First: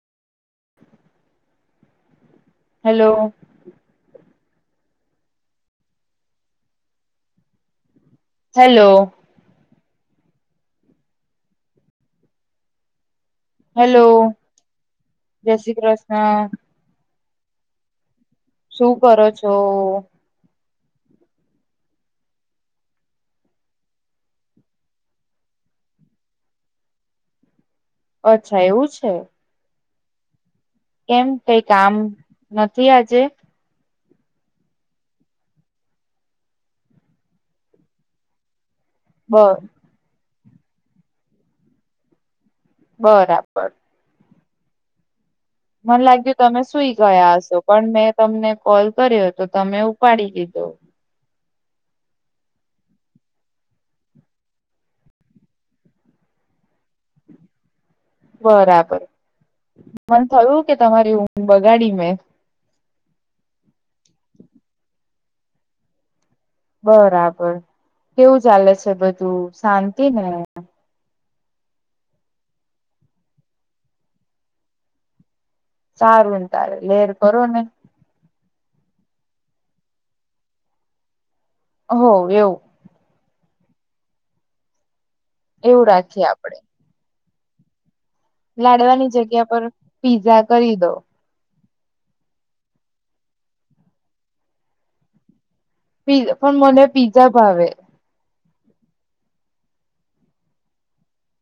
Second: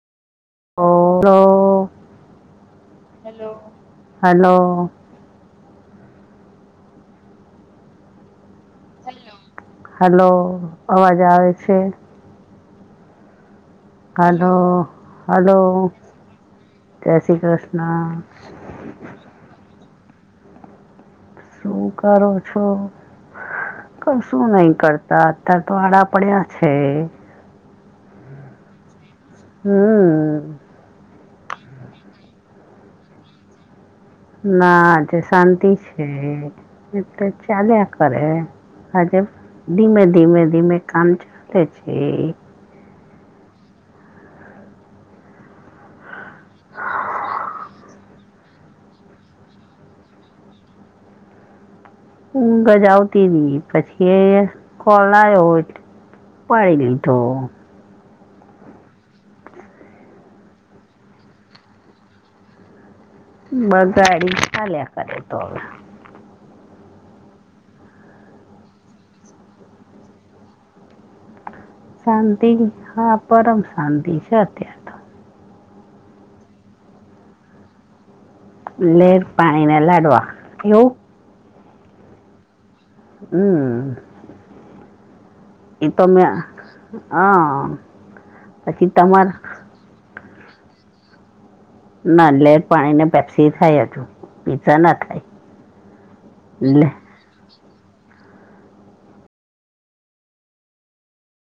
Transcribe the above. હા hello hello, hello. Hello. Hello, અવાજ આવે છે? હેલો હલો, જય હલો. શ્રી કૃષ્ણ જય શ્રી કૃષ્ણ. શું કરો છો? શું કરો છો? કશું નહી કરતા. અત્યારે તો આડા પડ્યા છે. અચ્છા એવું છે. હમ્મ. કેમ કઈ કામ નથી આજે? ના આજે શાંતિ છે. એતે ચાલ્યા કરે. આજે બ ધીમે ધીમે ધીમે કામ ચાલે છે. બરાબર. મને લાગ્યું તમે સુઈ ગયા હશો પણ મેં તમને કોલ કર્યો હતો તમે ઉપાડી લીધો. હુંગજ આવતી ની પછી કોલ આયો એટ પાડી લીધો. બરાબર મન થયું કે તમારી હું બગાડી મેં. બગાડી ચાલ્યા કરે તો હવે. બરાબર કેવું ચાલે છે બધું, શાંતિ ને? શાંતિ હા પરમ શાંતિ છે અત્યારે સારું ને તારે લેર કરો ને લેર પાણી ને લાડવા એવું હો એવું હમ એવું એતો મે રાખીએ આપડે હ લાડવાની જગ્યા પર પીઝા કરી દો ના લેટ પાણી ને પેપ્સી થાય હજુ પીઝા ના થાય પીઝ પણ મને લે પીઝા ભાવે